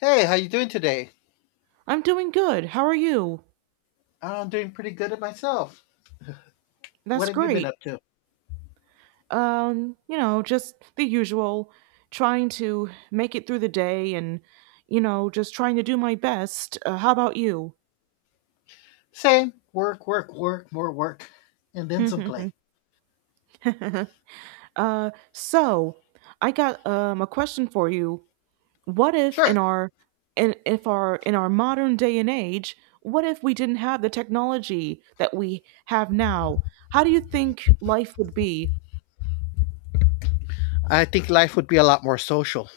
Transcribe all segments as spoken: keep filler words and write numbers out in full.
Hey, how you doing today? I'm doing good. How are you? I'm doing pretty good at myself. What That's have you been great. up to? Um, you know, just the usual, trying to make it through the day and, you know, just trying to do my best. Uh, how about you? Same. Work, work, work, more work, and then some play. uh, so I got um a question for you. What if Sure. in our in if our in our modern day and age, what if we didn't have the technology that we have now? How do you think life would be? I think life would be a lot more social.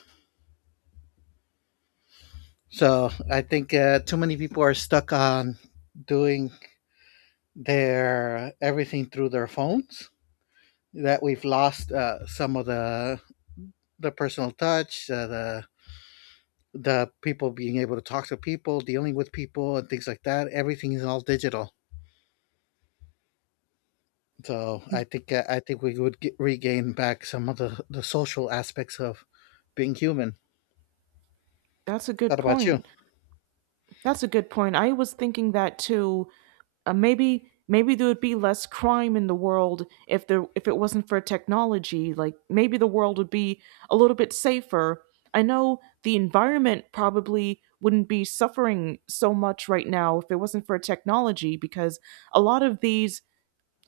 So I think uh, too many people are stuck on doing their uh, everything through their phones. That we've lost uh, some of the the personal touch, uh, the the people being able to talk to people, dealing with people, and things like that. Everything is all digital. So I think uh, I think we would get, regain back some of the, the social aspects of being human. That's a good What about you? point. That's a good point. I was thinking that too. Uh, maybe maybe there would be less crime in the world if there if it wasn't for technology. Like maybe the world would be a little bit safer. I know the environment probably wouldn't be suffering so much right now if it wasn't for technology because a lot of these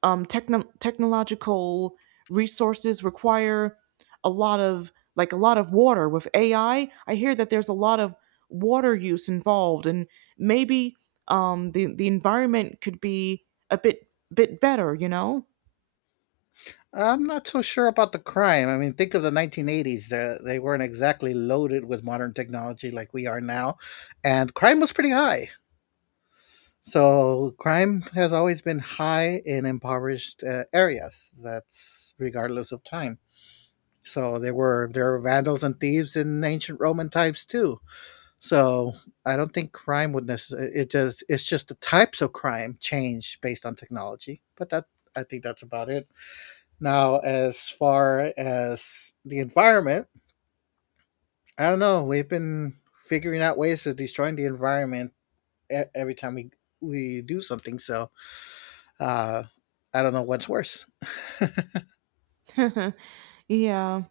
um, techno- technological resources require a lot of like a lot of water with A I. I I hear that there's a lot of water use involved, and maybe um, the the environment could be a bit bit better. You know? I'm not so sure about the crime. I mean, think of the nineteen eighties. They they weren't exactly loaded with modern technology like we are now, and crime was pretty high. So crime has always been high in impoverished uh, areas. That's regardless of time. So there were there were vandals and thieves in ancient Roman times too. So I don't think crime would necessarily. It just it's just the types of crime change based on technology. But that I think that's about it. Now, as far as the environment, I don't know. We've been figuring out ways of destroying the environment e- every time we we do something. So uh, I don't know what's worse. yeah.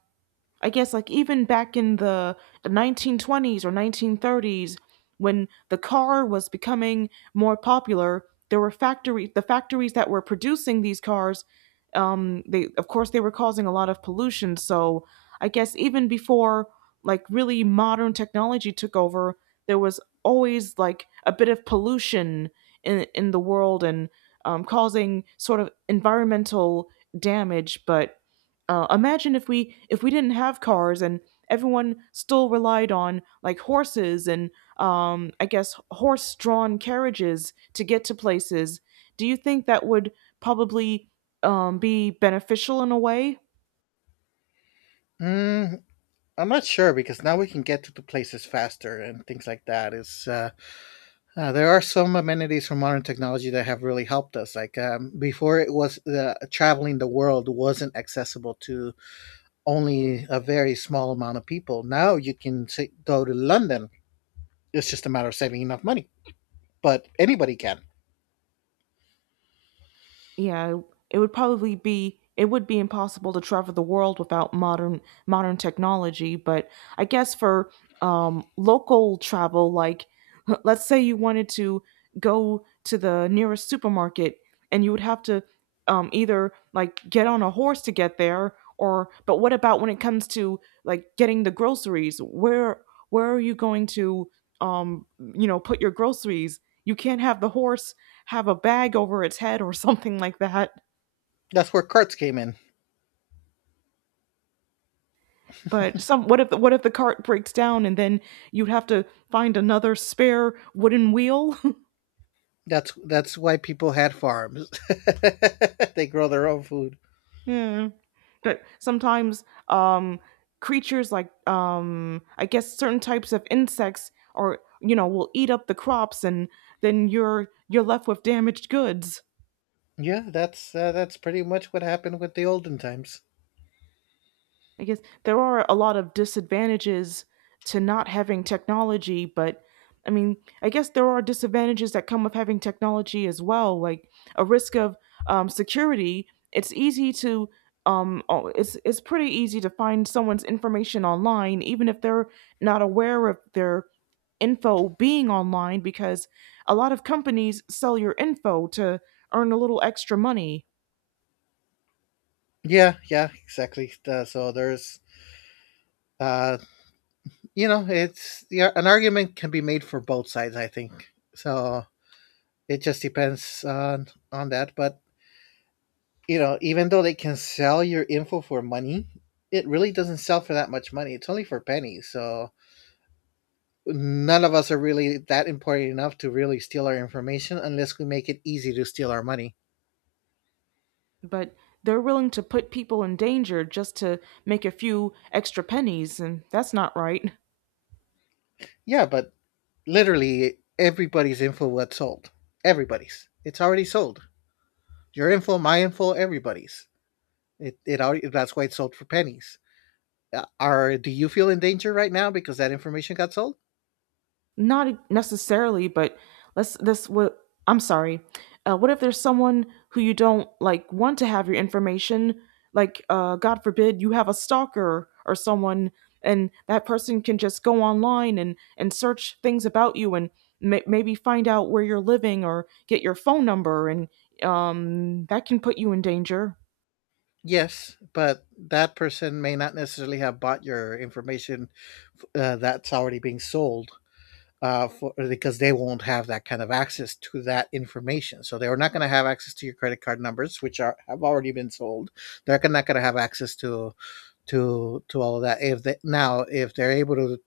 I guess like even back in the nineteen twenties or nineteen thirties when the car was becoming more popular, there were factory the factories that were producing these cars um they of course they were causing a lot of pollution, so I guess even before like really modern technology took over, there was always like a bit of pollution in in the world and um, causing sort of environmental damage, but uh, imagine if we if we didn't have cars and everyone still relied on like horses and um, I guess horse-drawn carriages to get to places. Do you think that would probably um, be beneficial in a way? Mm, I'm not sure because now we can get to the places faster and things like that. It's uh, Uh, there are some amenities from modern technology that have really helped us. Like um, before, it was the traveling the world wasn't accessible to only a very small amount of people. Now you can say, go to London. It's just a matter of saving enough money, but anybody can. Yeah, it would probably be it would be impossible to travel the world without modern modern technology, but I guess for um local travel like let's say you wanted to go to the nearest supermarket and you would have to um either like get on a horse to get there or but what about when it comes to like getting the groceries? Where where are you going to um you know put your groceries? You can't have the horse have a bag over its head or something like that. That's where carts came in. But some what if the, what if the cart breaks down and then you'd have to find another spare wooden wheel? That's that's why people had farms. They grow their own food. Yeah. But sometimes um creatures like um I guess certain types of insects or you know will eat up the crops and then you're you're left with damaged goods. Yeah, that's uh, that's pretty much what happened with the olden times. I guess there are a lot of disadvantages to not having technology, but I mean, I guess there are disadvantages that come with having technology as well, like a risk of um, security. It's easy to um, oh, it's it's pretty easy to find someone's information online, even if they're not aware of their info being online, because a lot of companies sell your info to earn a little extra money. Yeah, yeah, exactly. Uh, so there's uh, you know, it's yeah, an argument can be made for both sides. I think so. It just depends on on that. But you know, even though they can sell your info for money, it really doesn't sell for that much money. It's only for pennies. So none of us are really that important enough to really steal our information unless we make it easy to steal our money. But they're willing to put people in danger just to make a few extra pennies, and that's not right. Yeah, but literally everybody's info was sold. Everybody's. It's already sold. Your info, my info, everybody's. It it already, that's why it's sold for pennies. Uh, Are do you feel in danger right now because that information got sold? Not necessarily, but let's this what I'm sorry. Uh, what if there's someone who you don't like want to have your information? Like, uh, God forbid, you have a stalker or someone, and that person can just go online and and search things about you and ma- maybe find out where you're living or get your phone number, and um, that can put you in danger. Yes, but that person may not necessarily have bought your information uh, that's already being sold uh, for, because they won't have that kind of access to that information. So they're not going to have access to your credit card numbers, which are have already been sold. They're not going to have access to to to all of that. If they, now if they're able to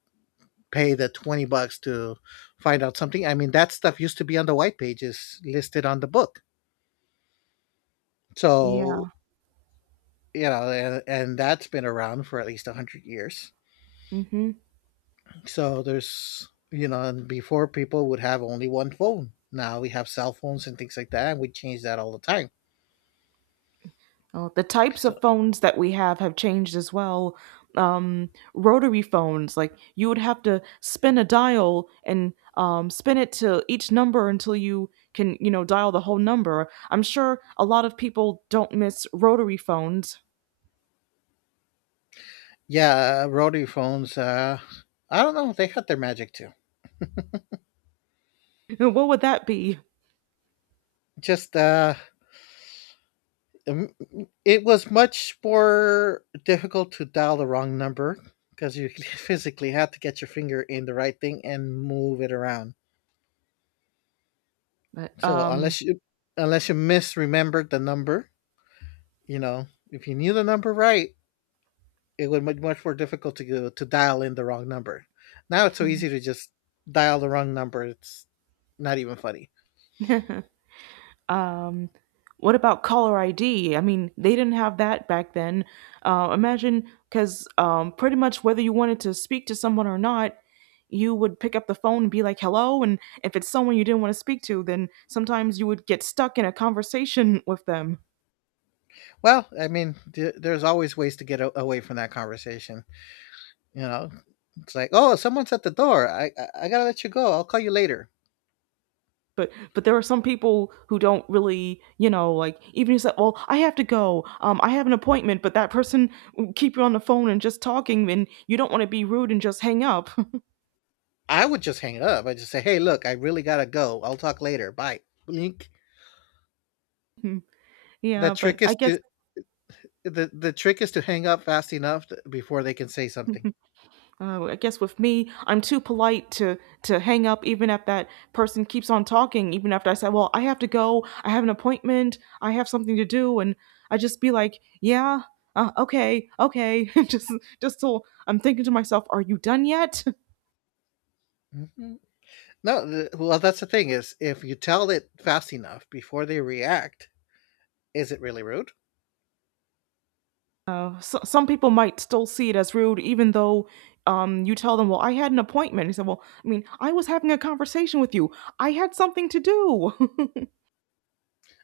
pay the twenty bucks to find out something, I mean that stuff used to be on the white pages listed on the book. So Yeah. you know, and, and that's been around for at least a hundred years. Hmm. So there's you know, and before people would have only one phone. Now we have cell phones and things like that, and we change that all the time. Oh, the types So of phones that we have have changed as well. Um, rotary phones, like you would have to spin a dial and um, spin it to each number until you can, you know, dial the whole number. I'm sure a lot of people don't miss rotary phones. yeah, rotary phones. Uh, I don't know. They had their magic too. What would that be? Just uh, um, it was much more difficult to dial the wrong number because you physically had to get your finger in the right thing and move it around. But So um, unless you unless you misremembered the number. You know, if you knew the number right, it would be much more difficult to go, to dial in the wrong number. Now it's so easy to just dial the wrong number. It's not even funny. Um, what about caller I D? I mean, they didn't have that back then. Uh, imagine, because um, pretty much whether you wanted to speak to someone or not, you would pick up the phone and be like, hello. And if it's someone you didn't want to speak to, then sometimes you would get stuck in a conversation with them. Well, I mean, th- there's always ways to get a- away from that conversation. You know, it's like, oh, someone's at the door. I-, I I gotta let you go. I'll call you later. But but there are some people who don't really, you know, like even you said, well, I have to go. Um, I have an appointment, but that person will keep you on the phone and just talking, and you don't want to be rude and just hang up. I would just hang up. I just say, hey, look, I really gotta go. I'll talk later. Bye. Blink. The yeah, but trick I is guess to the the trick is to hang up fast enough th- before they can say something. Uh, I guess with me, I'm too polite to to hang up, even if that person keeps on talking. Even after I said, "Well, I have to go. I have an appointment. I have something to do," and I just be like, "Yeah, uh, okay, okay," just just till I'm thinking to myself, "Are you done yet?" Mhm. No, th- well, That's the thing is, if you tell it fast enough before they react, is it really rude? Uh, so, some people might still see it as rude, even though um, you tell them, "Well, I had an appointment." He said, "Well, I mean, I was having a conversation with you. I had something to do."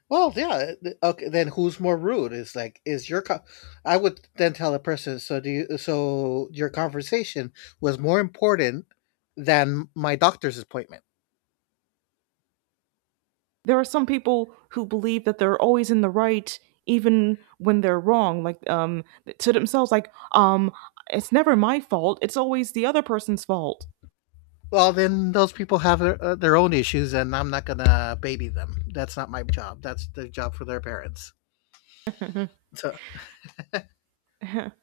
Well, yeah. th- Okay, then who's more rude? Is like, is your, co- I would then tell a person. So do you? So your conversation was more important than my doctor's appointment. There are some people who believe that they're always in the right even when they're wrong, like um to themselves, like um it's never my fault, it's always the other person's fault. Well, then those people have their, uh, their own issues, and I'm not gonna baby them. That's not my job. That's the job for their parents. So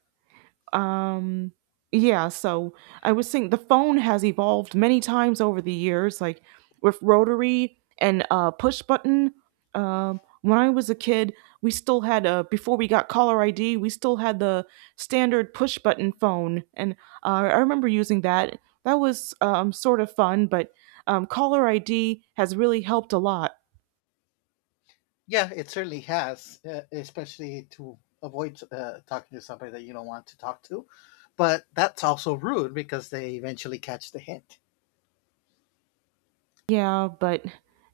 Um, yeah, so I was saying the phone has evolved many times over the years, like with rotary and uh, push button. Um, when I was a kid, we still had a before we got caller I D, we still had the standard push button phone, and uh, I remember using that. That was um, sort of fun, but um, caller I D has really helped a lot. yeah, it certainly has, uh, especially to avoid uh, talking to somebody that you don't want to talk to. But that's also rude because they eventually catch the hint. Yeah, but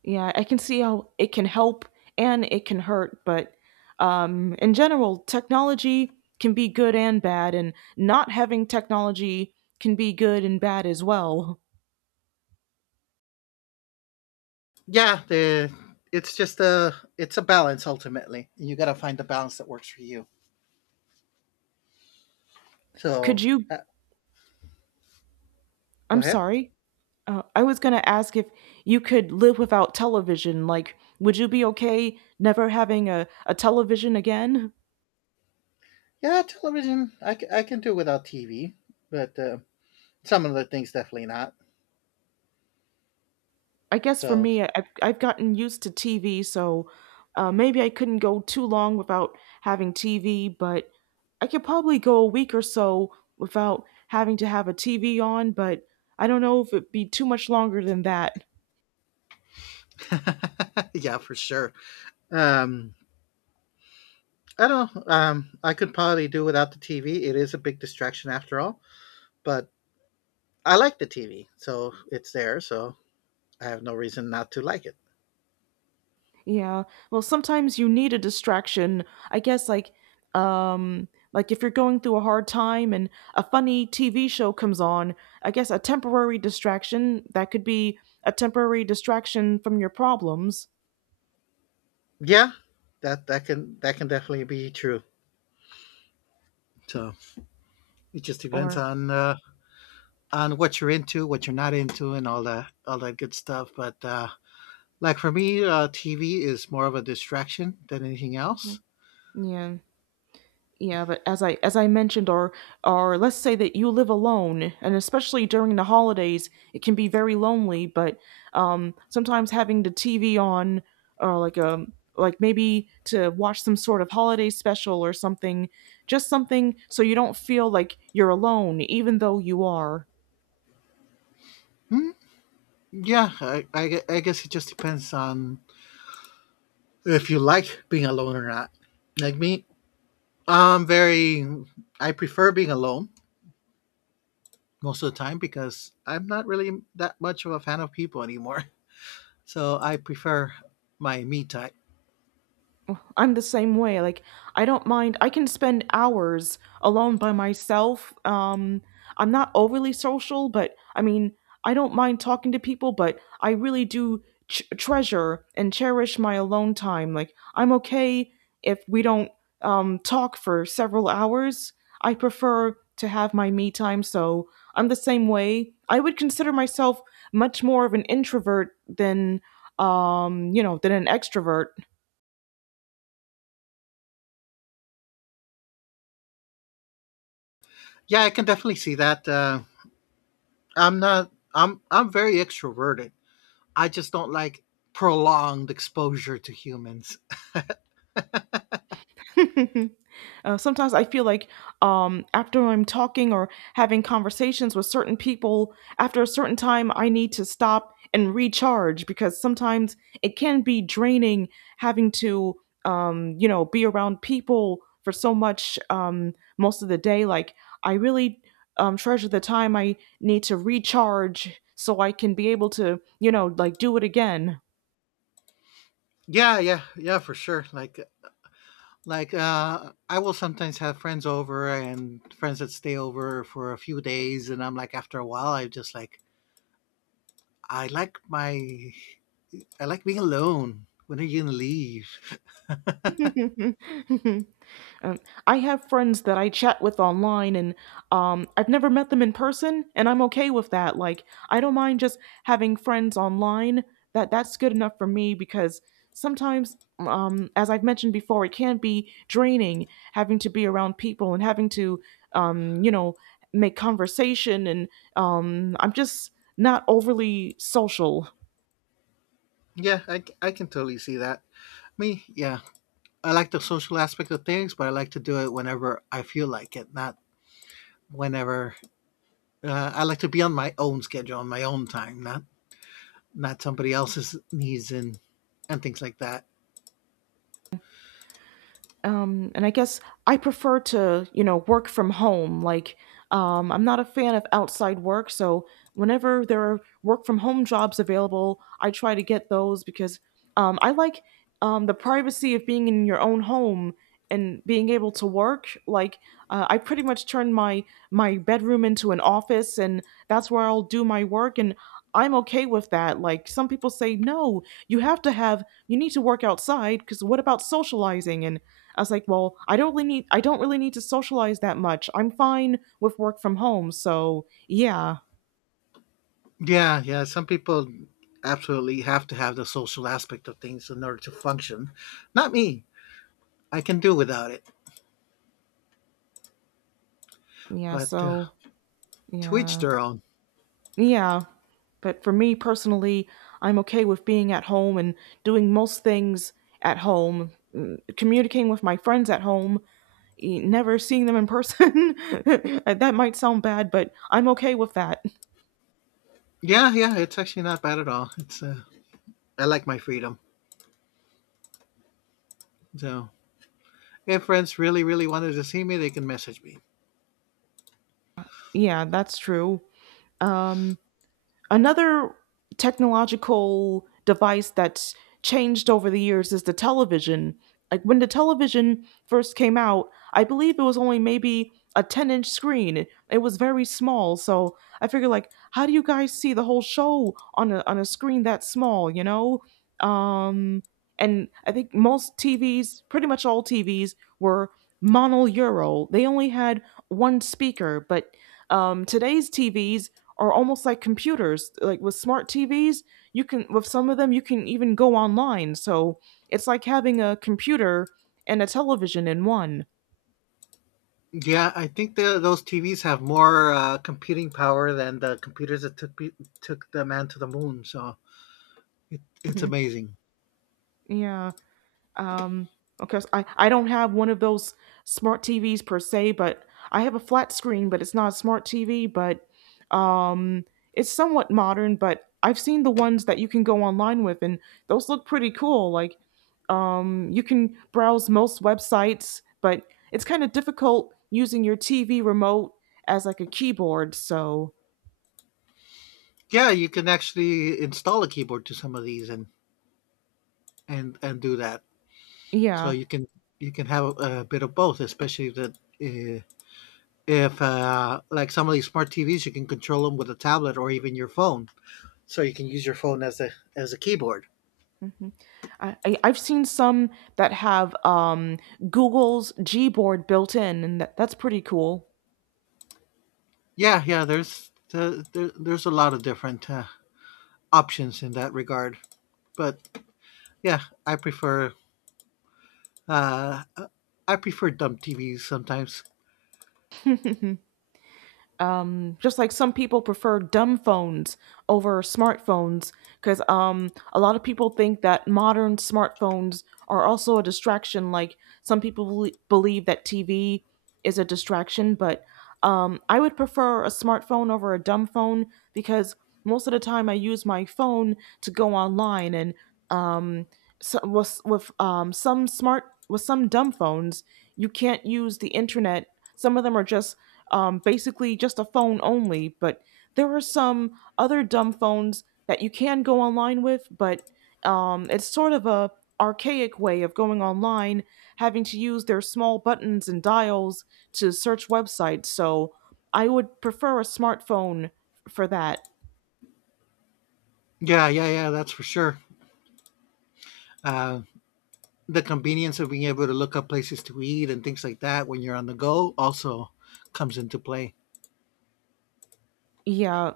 yeah, I can see how it can help and it can hurt, but um, in general, technology can be good and bad, and not having technology can be good and bad as well. Yeah, the it's just a it's a balance ultimately. You got to find the balance that works for you. Could So you? uh, go I'm ahead. sorry. Uh, I was going to ask if you could live without television. Like, would you be okay never having a, a television again? Yeah, television. I, c- I can do without T V, but uh, some of the things definitely not. I guess for So me, I- I've, I've gotten used to T V, so uh, maybe I couldn't go too long without having T V, but I could probably go a week or so without having to have a T V on, but I don't know if it'd be too much longer than that. yeah, for sure. Um, I don't know. Um, I could probably do without the T V. It is a big distraction after all, but I like the T V, so it's there, so I have no reason not to like it. Yeah. Well, sometimes you need a distraction. I guess like um like if you're going through a hard time and a funny T V show comes on, I guess a temporary distraction that could be a temporary distraction from your problems. Yeah, that that can that can definitely be true. So it just depends Or on uh, on what you're into, what you're not into, and all that all that good stuff. But uh, like for me, uh, T V is more of a distraction than anything Mhm. else. Yeah. Yeah, but as I as I mentioned, or or let's say that you live alone, and especially during the holidays, it can be very lonely. But um, sometimes having the T V on, or like a like maybe to watch some sort of holiday special or something, just something so you don't feel like you're alone, even though you are. Yeah, I, I, I guess it just depends on if you like being alone or not. Like me, I'm very I prefer being alone most of the time because I'm not really that much of a fan of people anymore. So I prefer my me time. I'm the same way. Like I don't mind. I can spend hours alone by myself. Um I'm not overly social, but I mean, I don't mind talking to people, but I really do ch- treasure and cherish my alone time. Like I'm okay if we don't um talk for several hours. I prefer to have my me time, so I'm the same way. I would consider myself much more of an introvert than um, you know, than an extrovert. Yeah, I can definitely see that. Uh, I'm not. I'm I'm very extroverted. I just don't like prolonged exposure to humans. Uh, sometimes I feel like um, after I'm talking or having conversations with certain people, after a certain time, I need to stop and recharge because sometimes it can be draining having to, um, you know, be around people for so much um, most of the day. Like, I really um, treasure the time I need to recharge so I can be able to, you know, like do it again. Yeah, yeah, yeah, for sure. Like like uh I will sometimes have friends over and friends that stay over for a few days and I'm like after a while I just like I like my I like being alone. When are you gonna leave? Um, I have friends that I chat with online, and um, I've never met them in person, and I'm okay with that. Like, I don't mind just having friends online. That that's good enough for me because sometimes, um, as I've mentioned before, it can be draining having to be around people and having to, um, you know, make conversation. And um, I'm just not overly social. Yeah, I, c- I can totally see that. Me, yeah, I like the social aspect of things, but I like to do it whenever I feel like it, not whenever. Uh, I like to be on my own schedule, on my own time, not not somebody else's needs and and things like that. Um, and I guess I prefer to, you know, work from home. Like, um, I'm not a fan of outside work, so whenever there are work from home jobs available, I try to get those because um, I like um, the privacy of being in your own home and being able to work. Like, uh, I pretty much turned my my bedroom into an office, and that's where I'll do my work and. I'm okay with that. Like some people say, no, you have to have, you need to work outside because what about socializing? And I was like, well, I don't really need I don't really need to socialize that much. I'm fine with work from home, so yeah. Yeah, yeah. Some people absolutely have to have the social aspect of things in order to function. Not me. I can do without it, Yeah, but uh, so to each yeah. their own. Yeah. But for me personally, I'm okay with being at home and doing most things at home, mm, communicating with my friends at home, e- never seeing them in person. That might sound bad, but I'm okay with that. Yeah, yeah. It's actually not bad at all. It's uh, I like my freedom, so if friends really, really wanted to see me, they can message me. Yeah, that's true. Um Another technological device that's changed over the years is the television. Like when the television first came out, I believe it was only maybe a ten inch screen. It was very small. So I figured, like, how do you guys see the whole show on a, on a screen that small, you know? Um, and I think most T Vs, pretty much all T Vs, were mono euro. They only had one speaker, but um, today's T Vs are almost like computers, like with smart T Vs you can with some of them you can even go online, so it's like having a computer and a television in one. Yeah, I think the, those T Vs have more uh, computing power than the computers that took took the man to the moon. So it, it's Mhm. amazing. Yeah. Um, because I, I don't have one of those smart T Vs per se, but I have a flat screen, but it's not a smart T V, but um, it's somewhat modern, but I've seen the ones that you can go online with, and those look pretty cool. Like, um, you can browse most websites, but it's kind of difficult using your T V remote as like a keyboard, so Yeah, you can actually install a keyboard to some of these and and and do that. So yeah. you can you can have a, a bit of both, especially that uh, if uh, like some of these smart T Vs, you can control them with a tablet or even your phone. So you can use your phone as a as a keyboard. Mhm. I I I've seen some that have, um, Google's Gboard built in, and that that's pretty cool. Yeah, yeah. There's uh, there, there's a lot of different uh, options in that regard, but yeah, I prefer uh, I prefer dumb T Vs sometimes. Um, just like some people prefer dumb phones over smartphones, because um, a lot of people think that modern smartphones are also a distraction, like some people bel- believe that tv is a distraction. But um, I would prefer a smartphone over a dumb phone because most of the time I use my phone to go online. And um, so, with, with um, some smart with some dumb phones, you can't use the internet. Some of them are just um, basically just a phone only. But there are some other dumb phones that you can go online with, but um, it's sort of a archaic way of going online, having to use their small buttons and dials to search websites. So I would prefer a smartphone for that. Yeah, yeah, yeah. That's for sure. Uh, the convenience of being able to look up places to eat and things like that when you're on the go also comes into play. Yeah.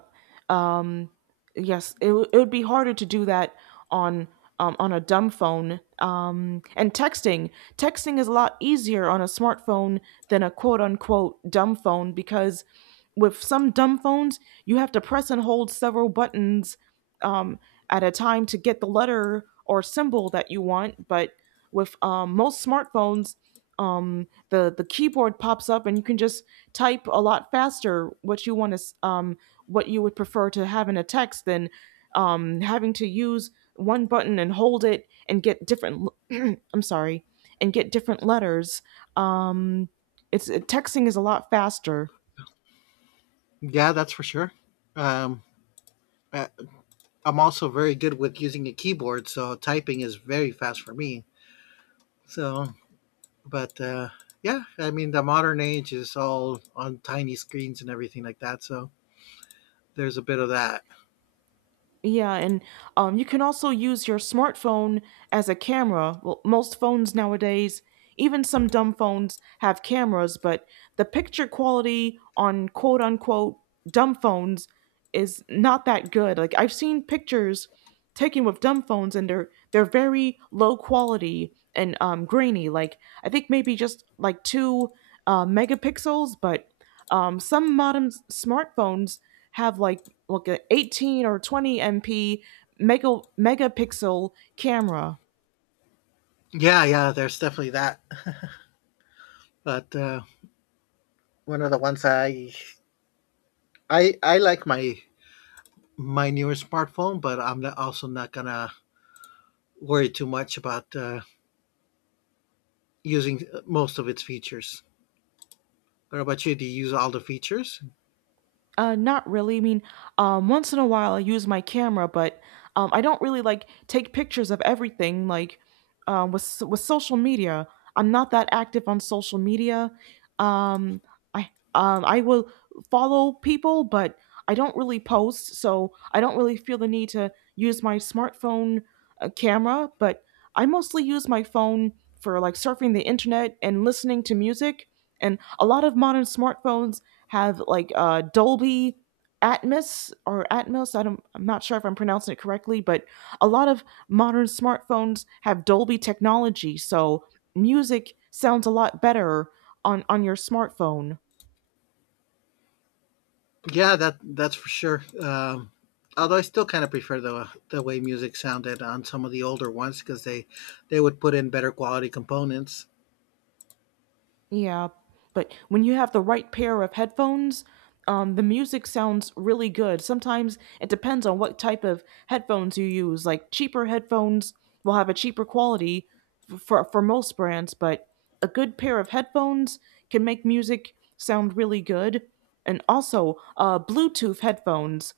um yes, it, w- it would be harder to do that on um, on a dumb phone. Um and texting texting is a lot easier on a smartphone than a quote unquote dumb phone, because with some dumb phones you have to press and hold several buttons um at a time to get the letter or symbol that you want. But with um, most smartphones, um the the keyboard pops up and you can just type a lot faster what you want to um what you would prefer to have in a text than um, having to use one button and hold it and get different i i'm sorry. And get different letters. Um, it's Texting is a lot faster. Yeah, that's for sure. Um, I- I'm also very good with using a keyboard, so typing is very fast for me. So But, uh, yeah, I mean, the modern age is all on tiny screens and everything like that, so there's a bit of that. Yeah, and um, you can also use your smartphone as a camera. Well, most phones nowadays, even some dumb phones, have cameras, but the picture quality on quote unquote dumb phones is not that good. Like I've seen pictures taken with dumb phones, and they're they're very low quality and um, grainy. Like I think maybe just like two uh, megapixels, but um, some modern s- smartphones have like like a eighteen or twenty M P mega megapixel camera. Yeah, yeah, there's definitely that. but uh, One of the ones I, I, I like my my newer smartphone, but I'm not, also not gonna worry too much about uh, using most of its features. What about you? Do you use all the features? Uh, not really. I mean, um, once in a while I use my camera, but um, I don't really like take pictures of everything. Like um, with s- with social media, I'm not that active on social media. Um, I um, I will follow people, but I don't really post, so I don't really feel the need to use my smartphone uh, camera. But I mostly use my phone for like surfing the internet and listening to music. And a lot of modern smartphones have like uh, Dolby Atmos or Atmos. I don't, I'm not sure if I'm pronouncing it correctly, but a lot of modern smartphones have Dolby technology, so music sounds a lot better on on your smartphone. Yeah, that that's for sure. Um, although I still kind of prefer the the way music sounded on some of the older ones because they they would put in better quality components. Yeah, but when you have the right pair of headphones, um, the music sounds really good. Sometimes it depends on what type of headphones you use. Like cheaper headphones will have a cheaper quality f- for for most brands, but a good pair of headphones can make music sound really good. And also, uh, Bluetooth headphones.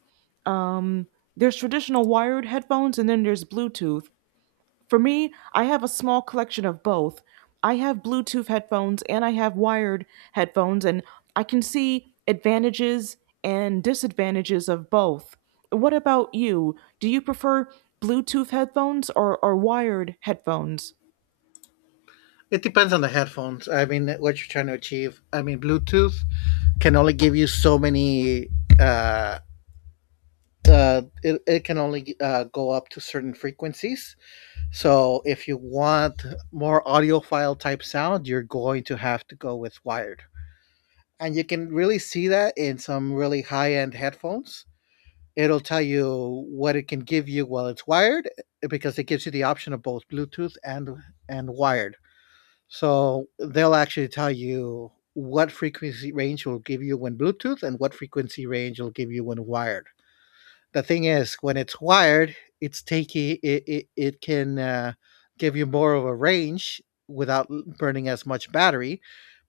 Um, there's traditional wired headphones, and then there's Bluetooth. For me, I have a small collection of both. I have Bluetooth headphones and I have wired headphones, and I can see advantages and disadvantages of both. What about you? Do you prefer Bluetooth headphones or, or wired headphones? It depends on the headphones. I mean, what you're trying to achieve. I mean, Bluetooth can only give you so many. Uh, uh, it, it can only uh, go up to certain frequencies. So if you want more audiophile type sound, you're going to have to go with wired, and you can really see that in some really high end headphones. It'll tell you what it can give you while it's wired, eh, because it gives you the option of both Bluetooth and and wired. So they'll actually tell you what frequency range will give you when Bluetooth and what frequency range will give you when wired. The thing is when it's wired, it's taking it, it, it can uh, give you more of a range without burning as much battery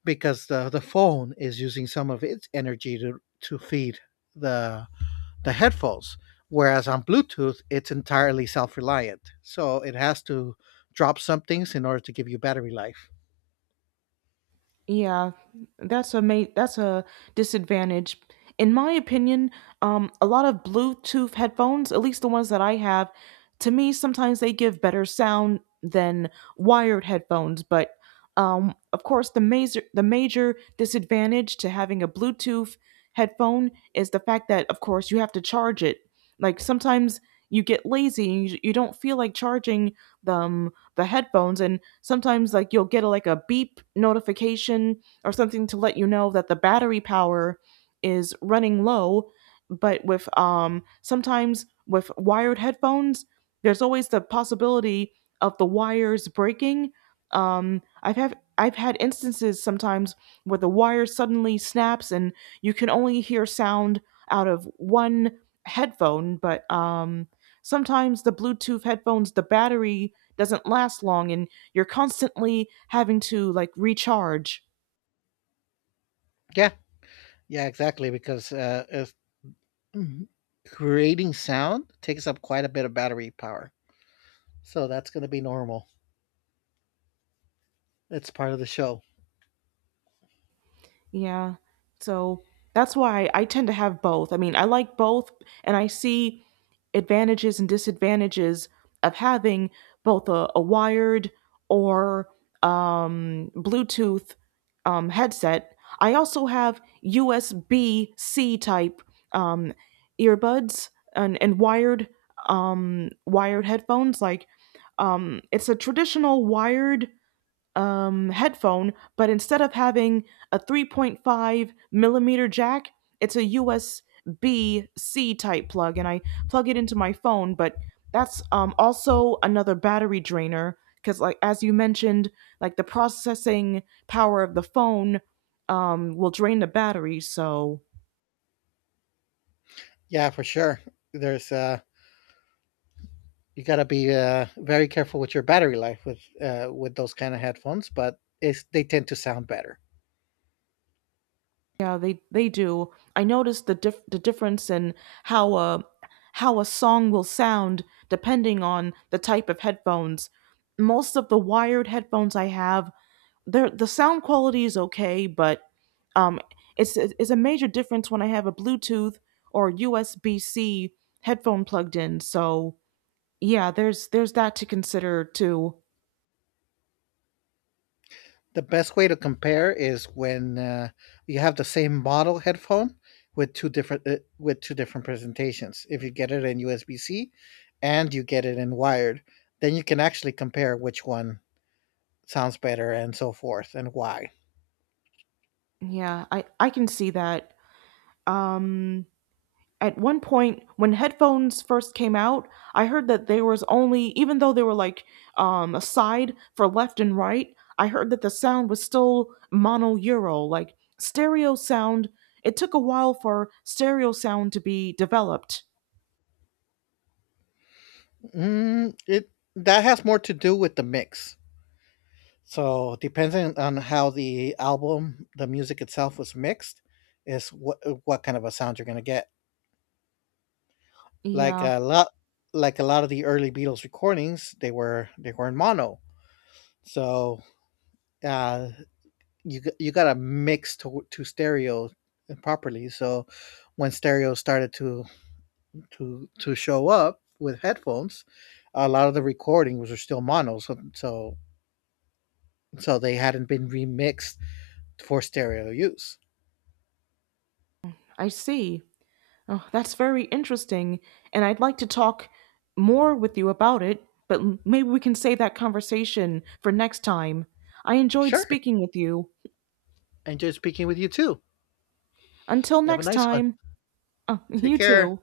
because the, the phone is using some of its energy to, to feed the the headphones. Whereas on Bluetooth, it's entirely self reliant. So it has to drop some things in order to give you battery life. Yeah, that's a ma- that's a disadvantage. In my opinion, um, a lot of Bluetooth headphones, at least the ones that I have, to me sometimes they give better sound than wired headphones. But um, of course, the major the major disadvantage to having a Bluetooth headphone is the fact that, of course, you have to charge it. Like sometimes you get lazy and you, you don't feel like charging them the headphones, and sometimes like you'll get a, like a beep notification or something to let you know that the battery power is running low. But with um sometimes with wired headphones, there's always the possibility of the wires breaking. um i've had i've had instances sometimes where the wire suddenly snaps and you can only hear sound out of one headphone, but um, sometimes the Bluetooth headphones, the battery doesn't last long, and you're constantly having to like recharge. Yeah, yeah, exactly. Because uh, if mm-hmm, creating sound takes up quite a bit of battery power. So that's going to be normal. It's part of the show. Yeah. So that's why I tend to have both. I mean, I like both and I see advantages and disadvantages of having both a, a wired or um, Bluetooth um, headset. I also have U S B C type um, earbuds and, and wired um, wired headphones. Like um, it's a traditional wired um, headphone, but instead of having a three point five millimeter jack, it's a U S B C type plug, and I plug it into my phone. But that's um, also another battery drainer because, like as you mentioned, like the processing power of the phone um, will drain the battery. So Yeah, for sure. There's uh You got to be uh very careful with your battery life with uh with those kind of headphones, but it's they tend to sound better. yeah, they they do. I noticed the dif- the difference in how a how a song will sound depending on the type of headphones. Most of the wired headphones I have, their the sound quality is okay, but um, it's it's a major difference when I have a Bluetooth or U S B C headphone plugged in. So yeah, there's there's that to consider too. The best way to compare is when uh, you have the same model headphone with two different uh, with two different presentations. If you get it in U S B-C and you get it in wired, then you can actually compare which one sounds better and so forth and why. Yeah, I I can see that. Um, at one point, when headphones first came out, I heard that there was only even though they were like um a side for left and right, I heard that the sound was still mono euro, like stereo sound. It took a while for stereo sound to be developed. Mm, it that has more to do with the mix. So depending on how the album, the music itself was mixed, is what what kind of a sound you're gonna get. like Yeah, a lot like a lot of the early Beatles recordings, they were they were in mono. So uh, you g- you got to mix to to stereo properly. So when stereo started to to to show up with headphones, a lot of the recordings were still mono. So so so they hadn't been remixed for stereo use. I see. Oh, that's very interesting, and I'd like to talk more with you about it, but m- maybe we can save that conversation for next time. I enjoyed Sure, speaking with you. enjoy speaking with you too. Until Have a next nice one. time. Oh, Take you care. too.